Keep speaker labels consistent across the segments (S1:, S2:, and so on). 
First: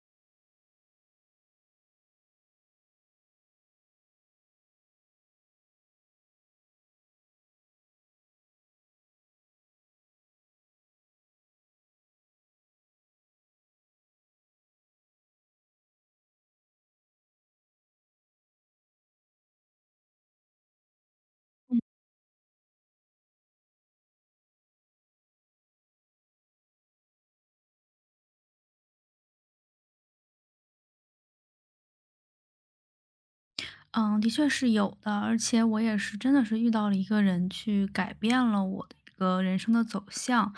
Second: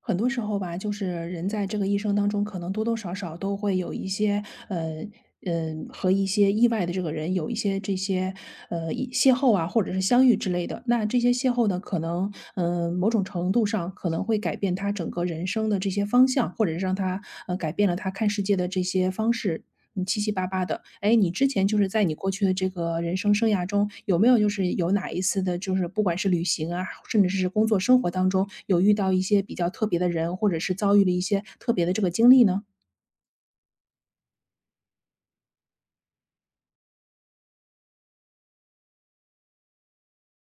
S1: 很多时候吧，就是人在这个一生当中，可能多多少少都会有一些，呃，和一些意外的这个人有一些这些，一邂逅啊，或者是相遇之类的。那这些邂逅呢，可能，某种程度上可能会改变他整个人生的这些方向，或者是让他，改变了他看世界的这些方式。你七七八八的。哎，你之前就是在你过去的这个人生生涯中，有没有就是有哪一次的，就是不管是旅行啊，甚至是工作生活当中，有遇到一些比较特别的人，或者是遭遇了一些特别的这个经历呢？
S2: 嗯，的确是有的，而且我也是真的是遇到了一个人去改变了我的一个人生的走向。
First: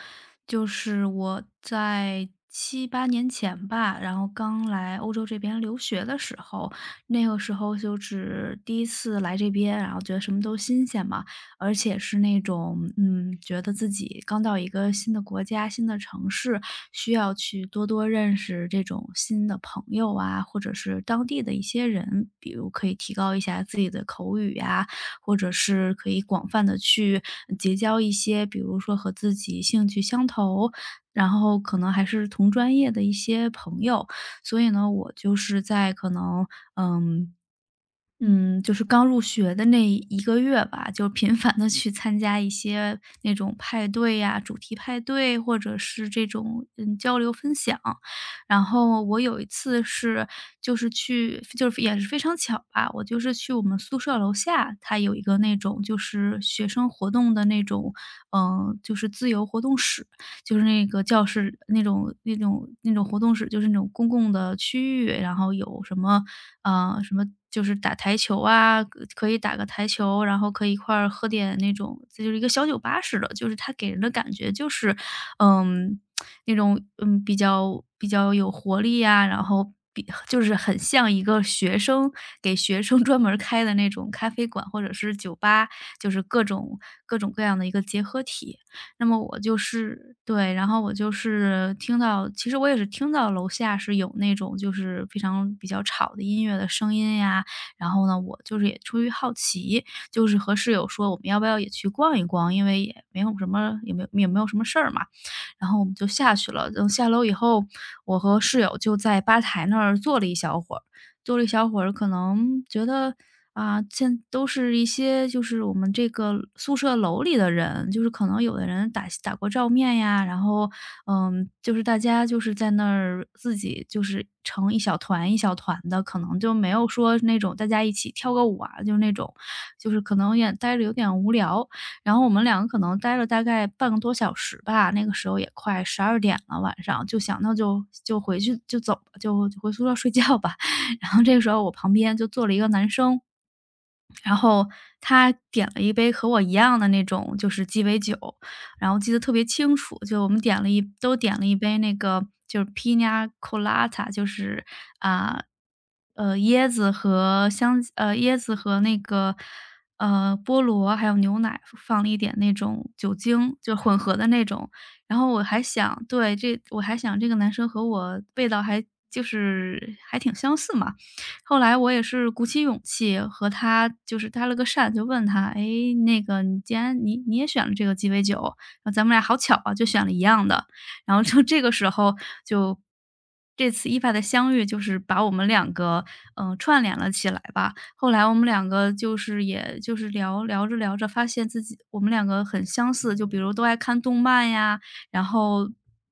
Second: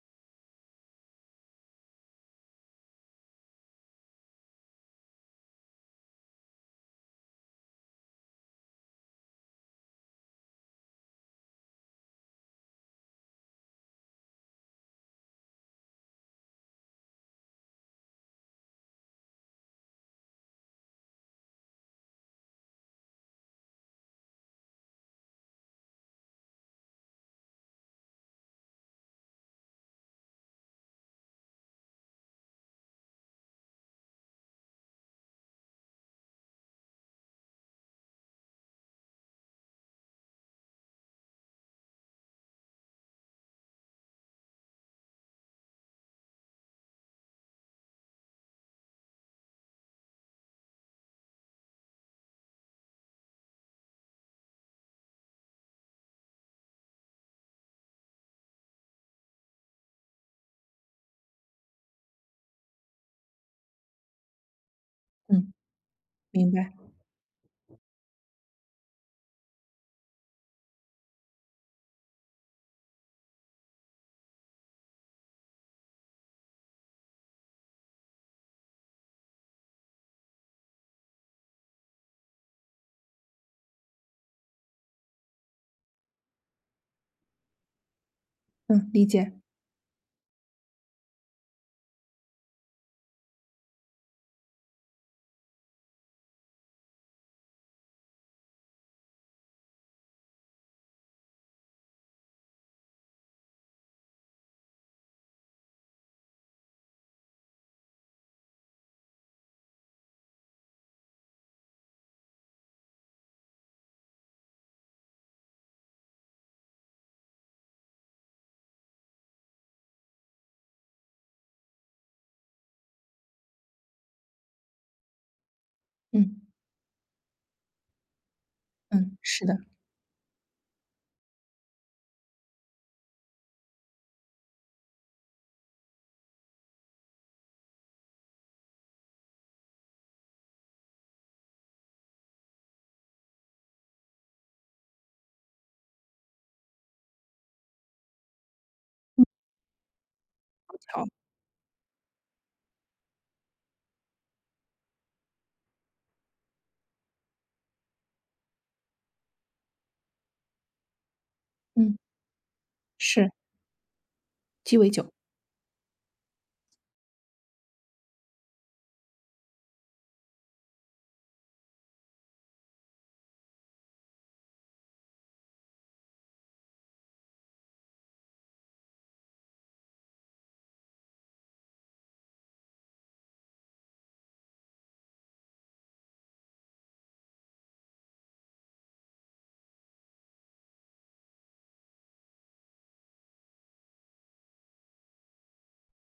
S2: 就是我在7、8年前吧，然后刚来欧洲这边留学的时候，那个时候就只第一次来这边，然后觉得什么都新鲜嘛，而且是那种，觉得自己刚到一个新的国家、新的城市，需要去多多认识这种新的朋友啊，或者是当地的一些人，比如可以提高一下自己的口语呀，或者是可以广泛的去结交一些，比如说和自己兴趣相投，然后可能还是同专业的一些朋友。所以呢，我就是在可能，嗯，就是刚入学的那1个月吧，就频繁的去参加一些那种派对呀，主题派对，或者是这种，交流分享。然后我有一次是就是去就是也是非常巧吧，我就是去我们宿舍楼下，它有一个那种就是学生活动的那种，嗯，就是自由活动室，就是那个教室那种活动室，就是那种公共的区域，然
S1: 嗯，
S2: 后有什么
S1: 明白。
S2: 什么就是打台球啊，可以打个台球，然后可以一块儿喝点那种这就是一个小酒吧似的，就是它给人的感觉就是，嗯，那种，嗯，比较有活力呀，然后就是很像一个学生给学生 专门儿开的那种咖啡馆或者是酒吧，就是各种各样的一个结合体。
S1: 嗯，理
S2: 那么
S1: 解。
S2: 我就是对，然后我就是听到其实我也是听到楼下是有那种就是非常比较吵的音乐的声音呀，然后呢，我就是也出于好奇，就是和室友说我们要不要也去逛一逛，因为也没有什么也没有什么事儿嘛。然后我们就下去了。等下楼以后，我和室友就在吧台那儿坐了一小会儿，坐了一小会儿，可能觉得啊，现都是一些就是我们这个宿舍楼里的人，就是可能有的人打过照面呀，然后嗯，就是大家就是在那儿自己就是成一小团一小团的，可能
S1: 嗯
S2: 就没有说那种大家一起跳个舞啊，就那
S1: 嗯，
S2: 种，
S1: 是的，好。
S2: 就是可能也待着有点无聊。然后我们两个可能待了大概半个多小时吧，那个时候也快12点了，晚上就想到就回去就走吧，就回宿舍睡觉吧。然后这个时候我旁边就坐了一个男生，然后他点了一杯和我一样的那种就是鸡尾酒，然后记得特别清楚，就我们点了一都点了一杯那个就是 p i n a Colada,就是啊，椰子和那个，呃，菠萝还有牛奶
S1: 嗯，
S2: 放了一点那种酒
S1: 是
S2: 精，就混合的那种。
S1: 鸡尾酒。
S2: 然后我还想对，我还想这个男生和我味道还就是还挺相似嘛，后来我也是鼓起勇气和他就是搭了个讪，就问他：“哎，那个你既然你也选了这个鸡尾酒，然后咱们俩好巧啊，就选了一样的。”然后就这个时候就这次意外的相遇，就是把我们两个，串联了起来吧。后来我们两个就是也就是聊着聊着，发现自己我们两个很相似，就比如都爱看动漫呀，然后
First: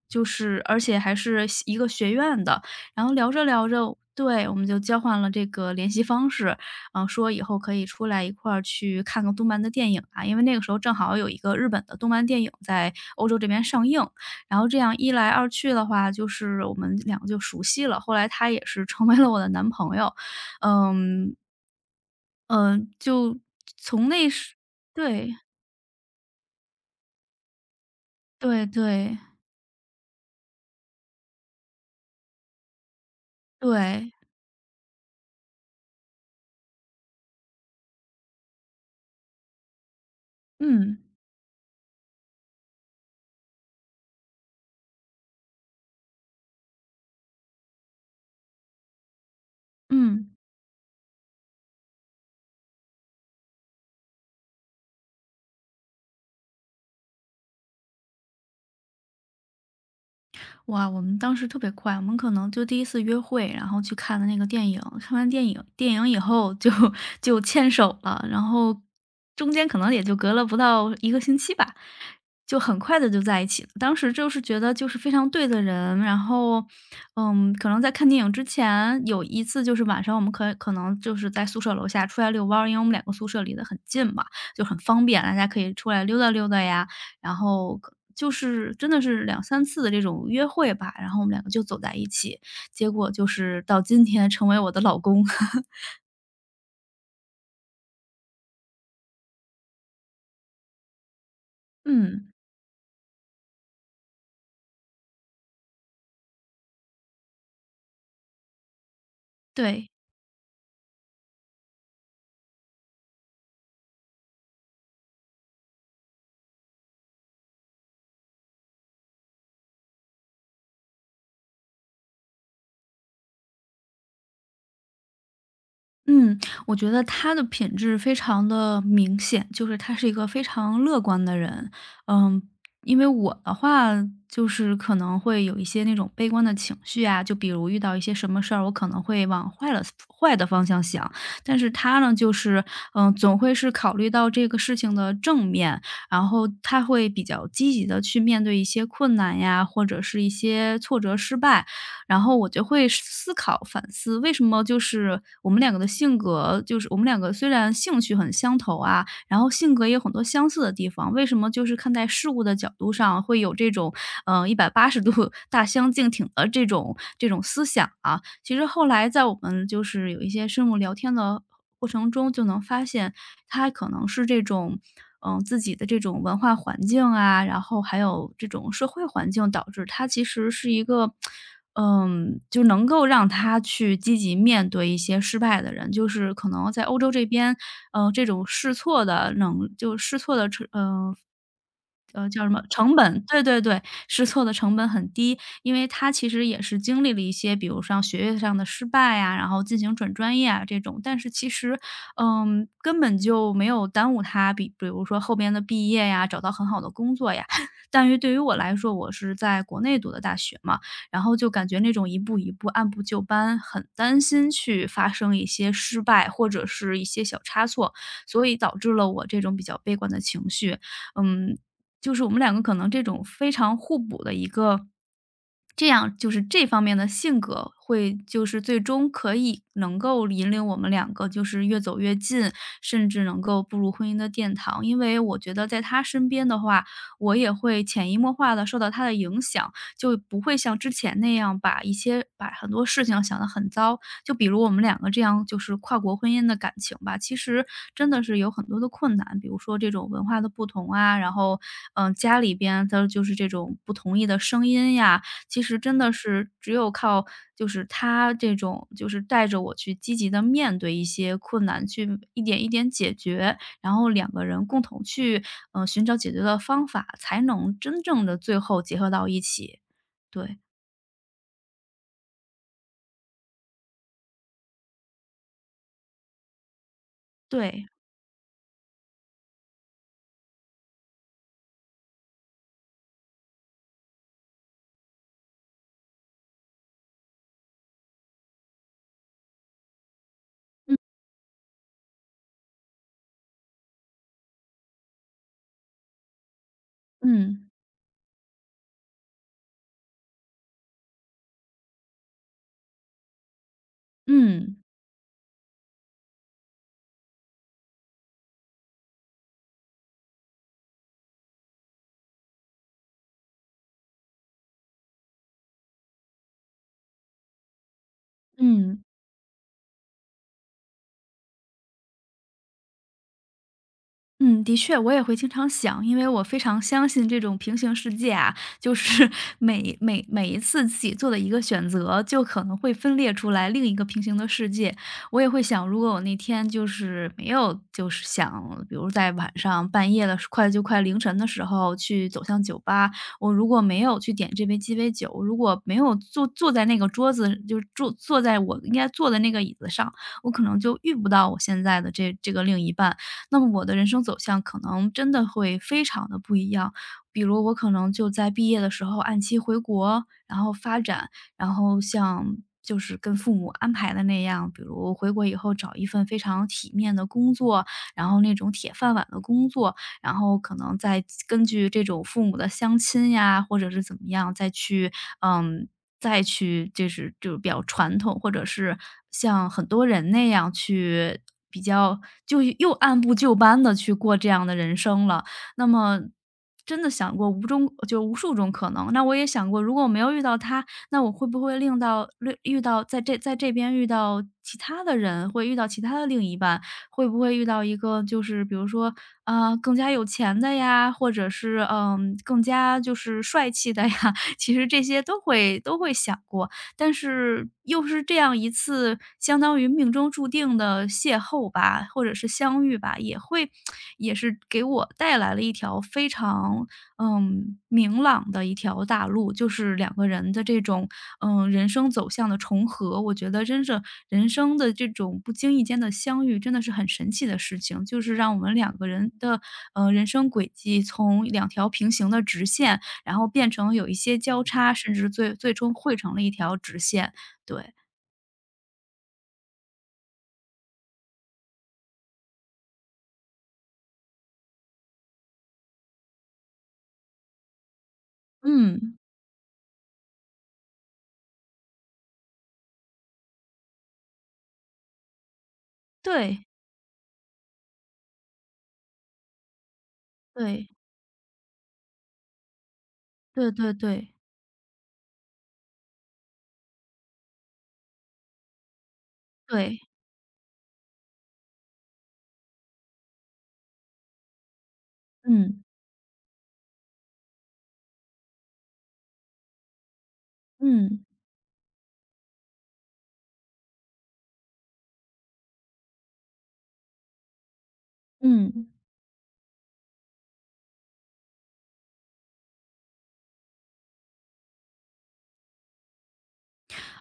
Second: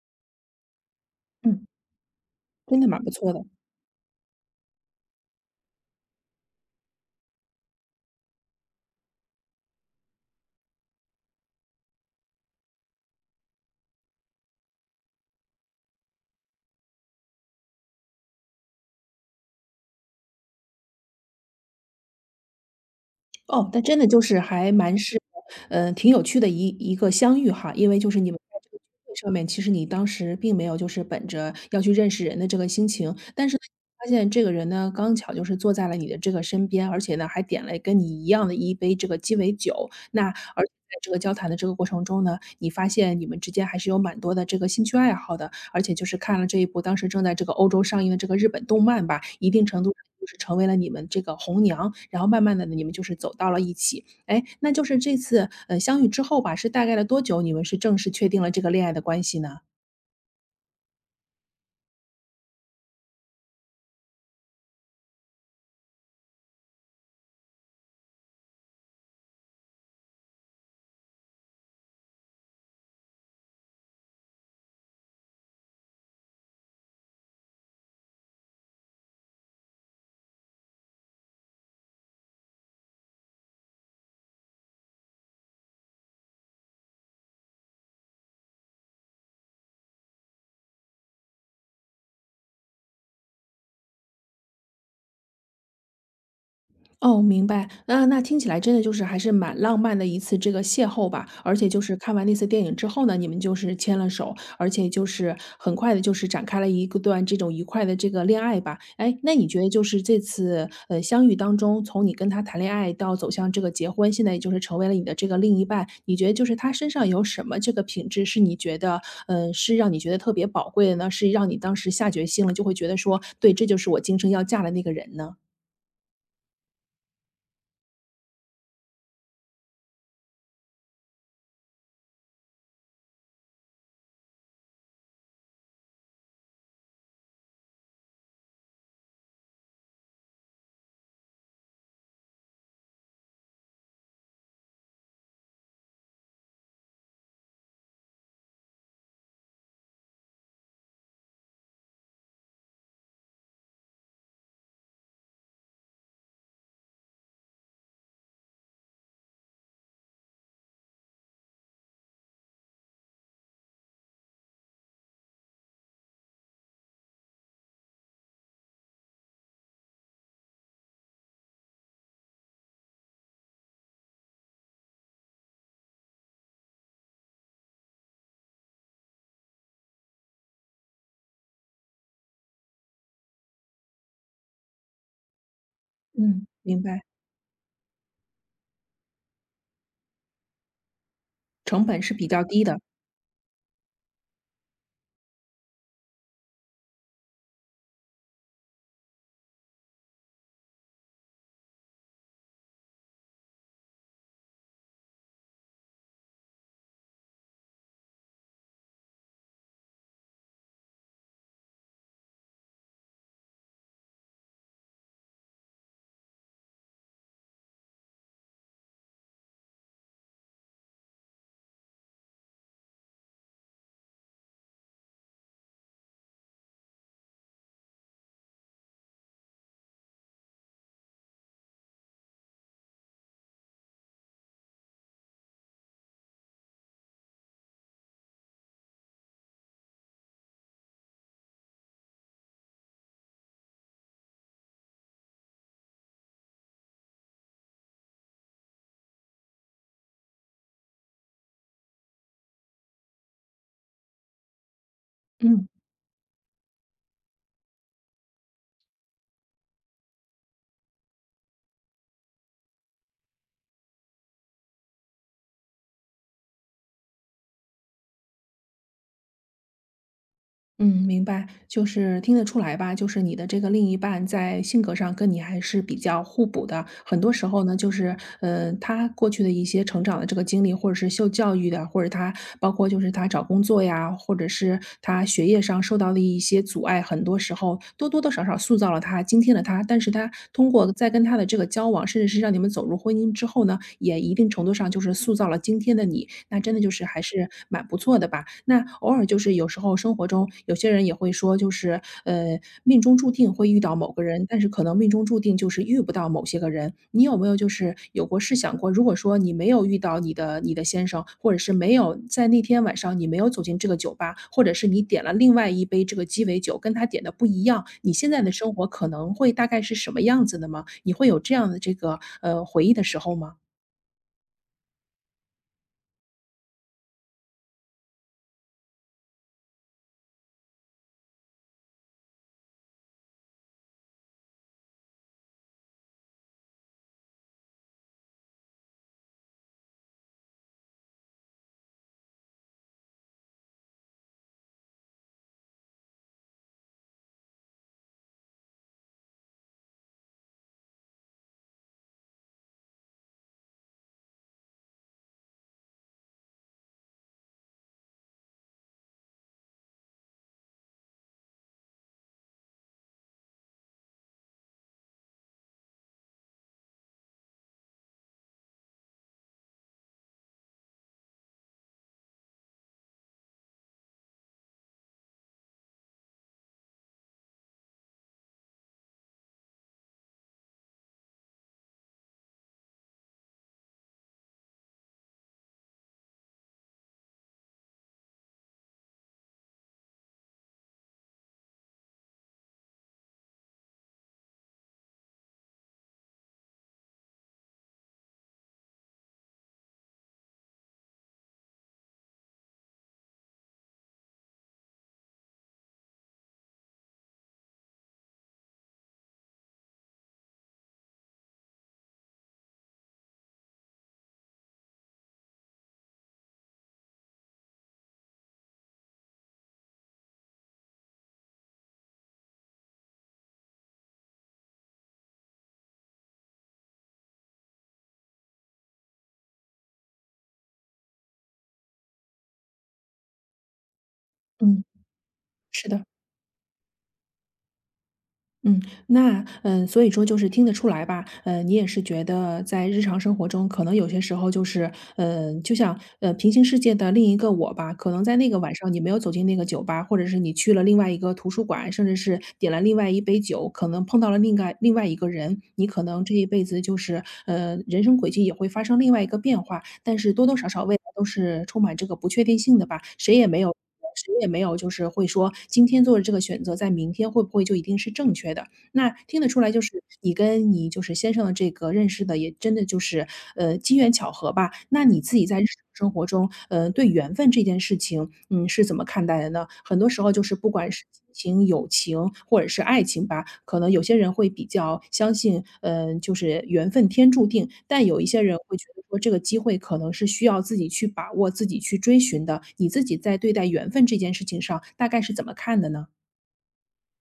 S2: 就是而且还是
S1: 嗯，
S2: 一个学院的，
S1: 真的蛮
S2: 然
S1: 不
S2: 后聊
S1: 错
S2: 着
S1: 的。
S2: 聊着，对，我们就交换了这个联系方式，嗯，说以后可以出来一块儿去看个动漫的电影啊，因为那个时候正好有一个日本的动漫电影在欧洲这边上映，然后这样一来二去的话，就是我们两个就熟悉了，后来他也是成为了我的男朋友，嗯，嗯，就
S1: 哦，那真的
S2: 从
S1: 就
S2: 那
S1: 是
S2: 时
S1: 还蛮是，
S2: 对，
S1: 挺有趣的一个相遇哈。因为就是你们在
S2: 对
S1: 这个聚会
S2: 对
S1: 上面，其实你当时并没有就是本着要去认识人的这个心情，但是呢，发
S2: 对，
S1: 现这个人呢，刚巧就是坐在了你的这个身边，而且呢，还点了跟你一样的一杯这个鸡尾酒。那而且
S2: 嗯，
S1: 在这个交谈的这个过程中呢，你发现你们之间还是有蛮多的这个兴趣爱好的。而且就是看了这一部当时正在这个欧洲上映的这个日本动漫吧，一定程度上就
S2: 嗯。
S1: 是成为了你们这个红娘，然后慢慢的呢，你们就是走到了一起。哎，那就是这次，相遇之后吧，是大概了多久，你们是正式确定了这个恋爱的关系呢？
S2: 哇，我们当时特别快，我们可能就第一次约会，然后去看的那个电影，看完电影以后就 就牵手了，然后中间可能也就隔了不到1个星期吧，就很快的就在一起了。当时就是觉得就是非常对的人，然后嗯，可能在看电影之前有一次就是晚上我们可能就是在宿舍楼下出来遛弯儿，因为我们两个宿舍离得很近嘛，就很方便，大家可以出来溜达溜达呀，然后就是真的是2、3次的这种约会吧，然后我们两个就走在一起，结果就是到今天成为我的老公。
S1: 哦，明白。那那听起来真的就是还是蛮浪漫的一次这个邂逅吧。而且就是看完
S2: 嗯，
S1: 那次电影之后呢，你们就是牵了手，而且就是很快的，就是展开了一个段这种愉快的这个恋爱吧。哎，那你觉得就
S2: 对。
S1: 是这次，相遇当中，从你跟他谈恋爱到走向这个结婚，现在也就是成为了你的这个另一半，你觉得就是他身上有什么这个品质是你觉得嗯，是让你觉得特别宝贵的呢？是让你当时下决心了，就会觉得说，对，这就是我今生要嫁的那个人呢？
S2: 嗯，我觉得他的品质非常的明显，就是他是一个非常乐观的人。嗯，因为我的话，就是可能会有一些那种悲观的情绪啊，就比如遇到一些什么事儿，我可能会往坏了坏的方向想。但是他呢，就是，嗯，总会是考虑到这个事情的正面，然后他会比较积极的去面对一些困难呀，或者是一些挫折、失败。然后我就会思考、反思，为什么就是我们两个的性格，就是我们两个虽然兴趣很相投啊，然后性格也有很多相似的地方，为什么就是看待事物的角度上会有这种，嗯180度大相径庭的这种思想啊？其实后来在我们就是有一些深入聊天的过程中，就能发现他可能是这种，嗯，自己的这种文化环境啊，然后还有这种社会环境，导致他其实是一个嗯，就能够让他去积极面对一些失败的人，就是
S1: 嗯，
S2: 可能在
S1: 明
S2: 欧
S1: 白。
S2: 洲这边，嗯，这种试错的能试错的
S1: 成本是比
S2: 叫
S1: 较
S2: 什么
S1: 低的。
S2: 成本对对对，试错的成本很低。因为他其实也是经历了一些，比如像学业上的失败啊，然后进行转专业啊这种，但是其实，嗯，根本就没有耽误他，比如说后边的毕业呀，找到很好的工作呀。但对于我来说，我是在国内读的大学嘛，然后就感觉那种一步一步按部就班，很担心去发生一些失败或者是一些小差错，所以导致了我这种比较悲观的情绪。嗯，就是我们两个可能这种非常互补的一个这样就是这方面的性格会就是最终能够引领我们两个就是越走越近，甚至能够步入婚姻的殿堂。因为我觉得在他身边的话，我也会潜移默化地受到他的影响，就不会像之前那样把一些把很多事情想得很糟。就比如我们两个这样就是跨国婚姻的感情吧，其实真的是有很多的困难，比如说这种文化的不同啊，然后，家里边的就是这种不同意的声音呀，其
S1: 嗯。
S2: 实真的是只有靠就是他这种就是带着我去积极的面对一些困难，去一点一点解决，然后两个人共同去，呃，寻找解决的方法，才能真正的最后结合到一起。对，
S1: 嗯，明白，就是听得出来吧，就是你的这个另一半在性格上跟你还是比较互补的。很多时候呢，
S2: 对，
S1: 就是他过去的一些成长的这个经历，或者是受教育的，或者他包括就是他找工作呀，或者是他学业上受到的一些阻碍，很多时候多多少少塑造了他，今天的他。但是他通过在跟他的这个交往，甚至是让你们走入婚姻之后呢，也一定程度上就是塑造了今天的你。那真的就是还是
S2: 嗯，
S1: 蛮不错的吧。那偶尔就是有时候生活中有些人也会说，就是命中注定会遇到某个人，但是
S2: 嗯，
S1: 可能命中注定就是遇不到某些个人。你有没有就是有过试想过，如果说你没有遇到你的先生，或者是没有在那天晚上你没有走进这个酒吧，或者是你点了另外一杯这个鸡尾酒，跟他点的不一样，你现在的生活
S2: 嗯。
S1: 可能会大概是什么样子的吗？你会有这样的这个回忆的时候吗？
S2: 嗯，的确，我也会经常想，因为我非常相信这种平行世界啊，就是 每一次自己做的一个选择，就可能会分裂出来另一个平行的世界。我也会想，如果我那天就是没有，就是想，比如在晚上半夜的时快就快凌晨的时候去走向酒吧，我如果没有去点这杯鸡尾酒，如果没有坐在那个桌子，就是坐在我应该坐的那个椅子上，我可能就遇不到我现在的这个另一半。那么我的人生走向可能真的会非常的不一样。比如我可能就在毕业的时候按期回国，然后发展，然后像就是跟父母安排的那样，比如回国以后找一份非常体面的工作，然后那种铁饭碗的工作，然后可能再根据这种父母的相亲呀，或者是怎么样，再去，嗯。再去就是比较传统，或者是像很多人那样去比较就又按部就班的去过这样的人生了。那么真的想过无中就无数种可能，那我也想过，如果我没有遇到他，那我会不会令到遇遇到在这边遇到其他的人，会遇到其他的另一半，会不会遇到一个就是比如说，啊，更加有钱的呀，或者是，嗯，更加就是帅气的呀，其实这些都会想过，但是又是这样一次相当于命中注定的邂逅吧，或者是相遇吧，也会也是给我带来了一条非常，嗯，明朗的一条大路，就是两个人的这种，嗯，人生走向的重合。我觉得真是人生的这种不经意间的相遇，真的是很神奇的事情，就是让我们两个人的，人生轨迹从两条平行的直线然后变成有一些交
S1: 嗯，
S2: 叉，甚至最最
S1: 是
S2: 终
S1: 的。
S2: 汇成了一条直线。对，
S1: 嗯。那，嗯，所以说就是听得出来吧，嗯，你也是觉得在日常生活中，可能有些时候就是，嗯，就像，平行世界的另一个我吧，可能在那个晚上你没
S2: 嗯，
S1: 有走进那个酒吧，或者是你去了另外一个图书馆，甚至是点了另外一杯酒，可能碰到了另外一个人，你可能这一
S2: 对，
S1: 辈子就是，人生轨迹也会发生另外一个变化，但是多多少少
S2: 对，
S1: 未来都是充满这个不确定性的吧，谁也没
S2: 对
S1: 有。
S2: 对对，
S1: 谁也没有，就是会说今天做的这个选择，在明天会不会就一定是正确的？那听得出来，就
S2: 对，
S1: 是你跟你就是先生的这个认识的，也真的就是，机缘巧合吧。那你自己在日
S2: 嗯，
S1: 常生活中，对缘分这件事情，嗯，是怎么看待的呢？很多时候就是不管是
S2: 嗯，
S1: 亲情、友情或者是爱情吧，可能有些人会比较相信，嗯，就是缘分天注定，但有一些人会觉
S2: 嗯。
S1: 得说这个机会可能是需要自己去把握、自己去追寻的。你自己在对待缘分这件事情上，大概是怎么看的呢？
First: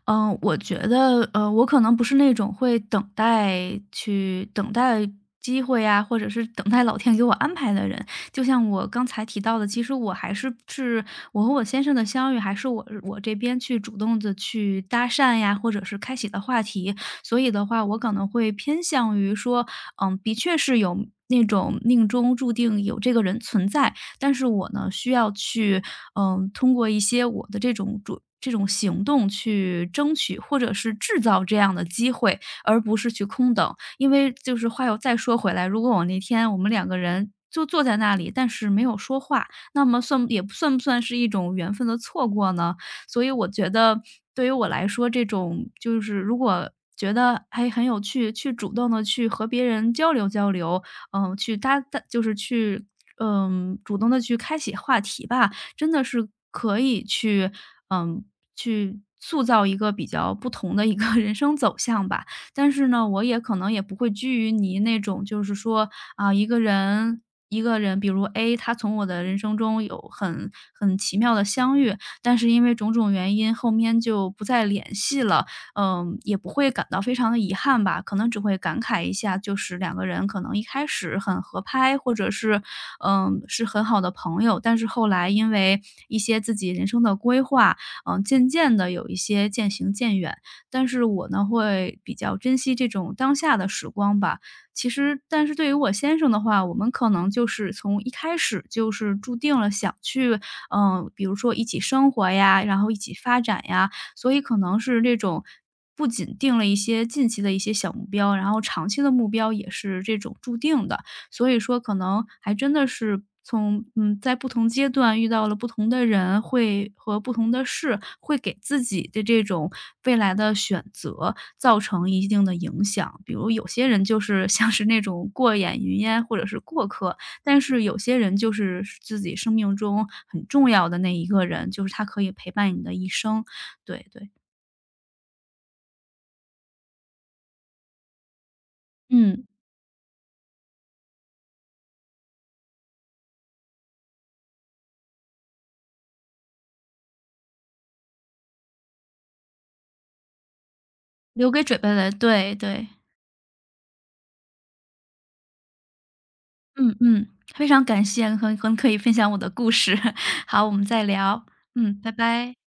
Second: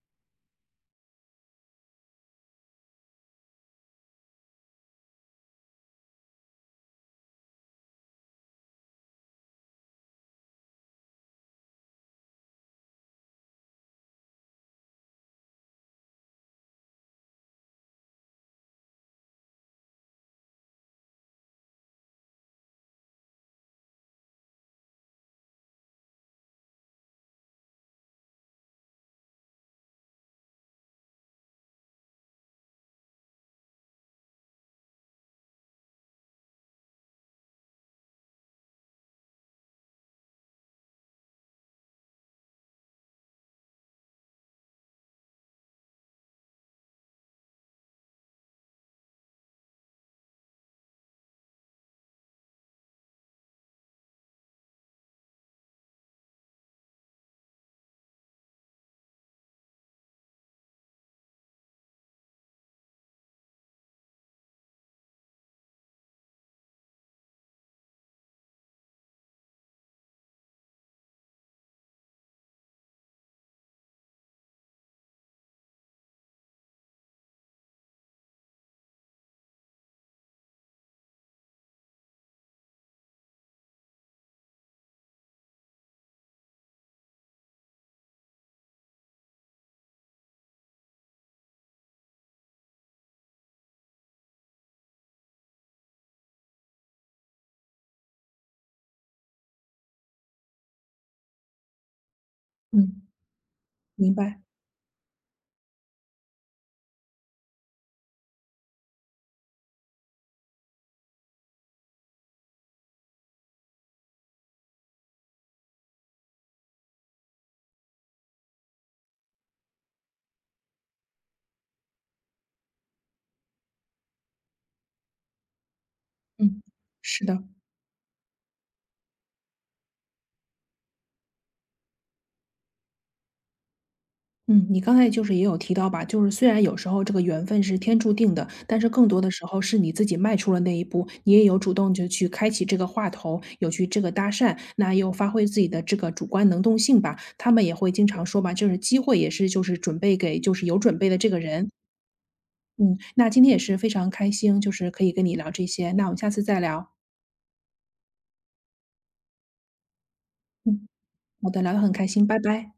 S2: 嗯，我觉得，我可能不是那种会等待机会呀，或者是等待老天给我安排的人。就像我刚才提到的，其实我还是我和我先生的相遇，还是我这边去主动的去搭讪呀，或者是开启的话题。所以的话，我可能会偏向于说，嗯，的确是有那种命中注定有这个人存在，但是我呢，需要去，嗯，通过一些我的这种行动去争取，或者是制造这样的机会，而不是去空等。因为就是话又再说回来，如果我那天我们两个人就坐在那里，但是没有说话，那么算不算是一种缘分的错过呢？所以我觉得对于我来说，这种就是如果觉得还很有趣，去主动的去和别人交流交流，嗯，去搭搭就是去嗯，主动的去开启话题吧，真的是可以去嗯，去塑造一个比较不同的一个 人生走向吧。但是呢，我也可能也不会拘泥于你那种就是说，啊，一个人比如 A,他从我的人生中有很奇妙的相遇，但是因为种种原因后面就不再联系了，嗯，也不会感到非常的遗憾吧，可能只会感慨一下，就是两个人可能一开始很合拍，或者是嗯，是很好的朋友。但是后来因为一些自己人生的规划，嗯，渐渐的有一些渐行渐远。但是我呢，会比较珍惜这种当下的时光吧。其实但是对于我先生的话，我们可能就是从一开始就是注定了想去，嗯，比如说一起生活呀，然后一
S1: 嗯，
S2: 起发展呀，
S1: 明
S2: 所以
S1: 白。
S2: 可能是这种不仅定了一些近期的一些小目标，然后长期的目标也是这种注定的。所以说可能还真的是从嗯，在不同阶段遇到了不同的人，会和不同的事，会给自己的这种未来的选择造成一定的影响。比如有些人就是 像是那种过眼云烟或者是
S1: 嗯，
S2: 过客，
S1: 是的。
S2: 但是有些人就是自己生命中很重要的那一个人，就是他可以陪伴你的一生。对对，
S1: 嗯，你刚才就是也有提到吧，就是虽然有时候这个缘分是天注定的，但是更多的
S2: 嗯，
S1: 时候是你自己迈出了那一步，你也有主动就去开启这个话头，有去这个搭讪，那又发挥自己的这个主观能动性吧。他们也会经常说吧，就是机会也是就是准备给就是有准备的这个
S2: 留给
S1: 人。
S2: 准备的，对对。
S1: 嗯，那今天也是非常开心，就是可以跟你聊这些，那我们下次再聊。
S2: 嗯嗯，非常感谢很可以分享我的故事，好，我们
S1: 嗯，
S2: 再聊，
S1: 好的，聊得很
S2: 嗯，
S1: 开
S2: 拜
S1: 心，拜
S2: 拜。
S1: 拜。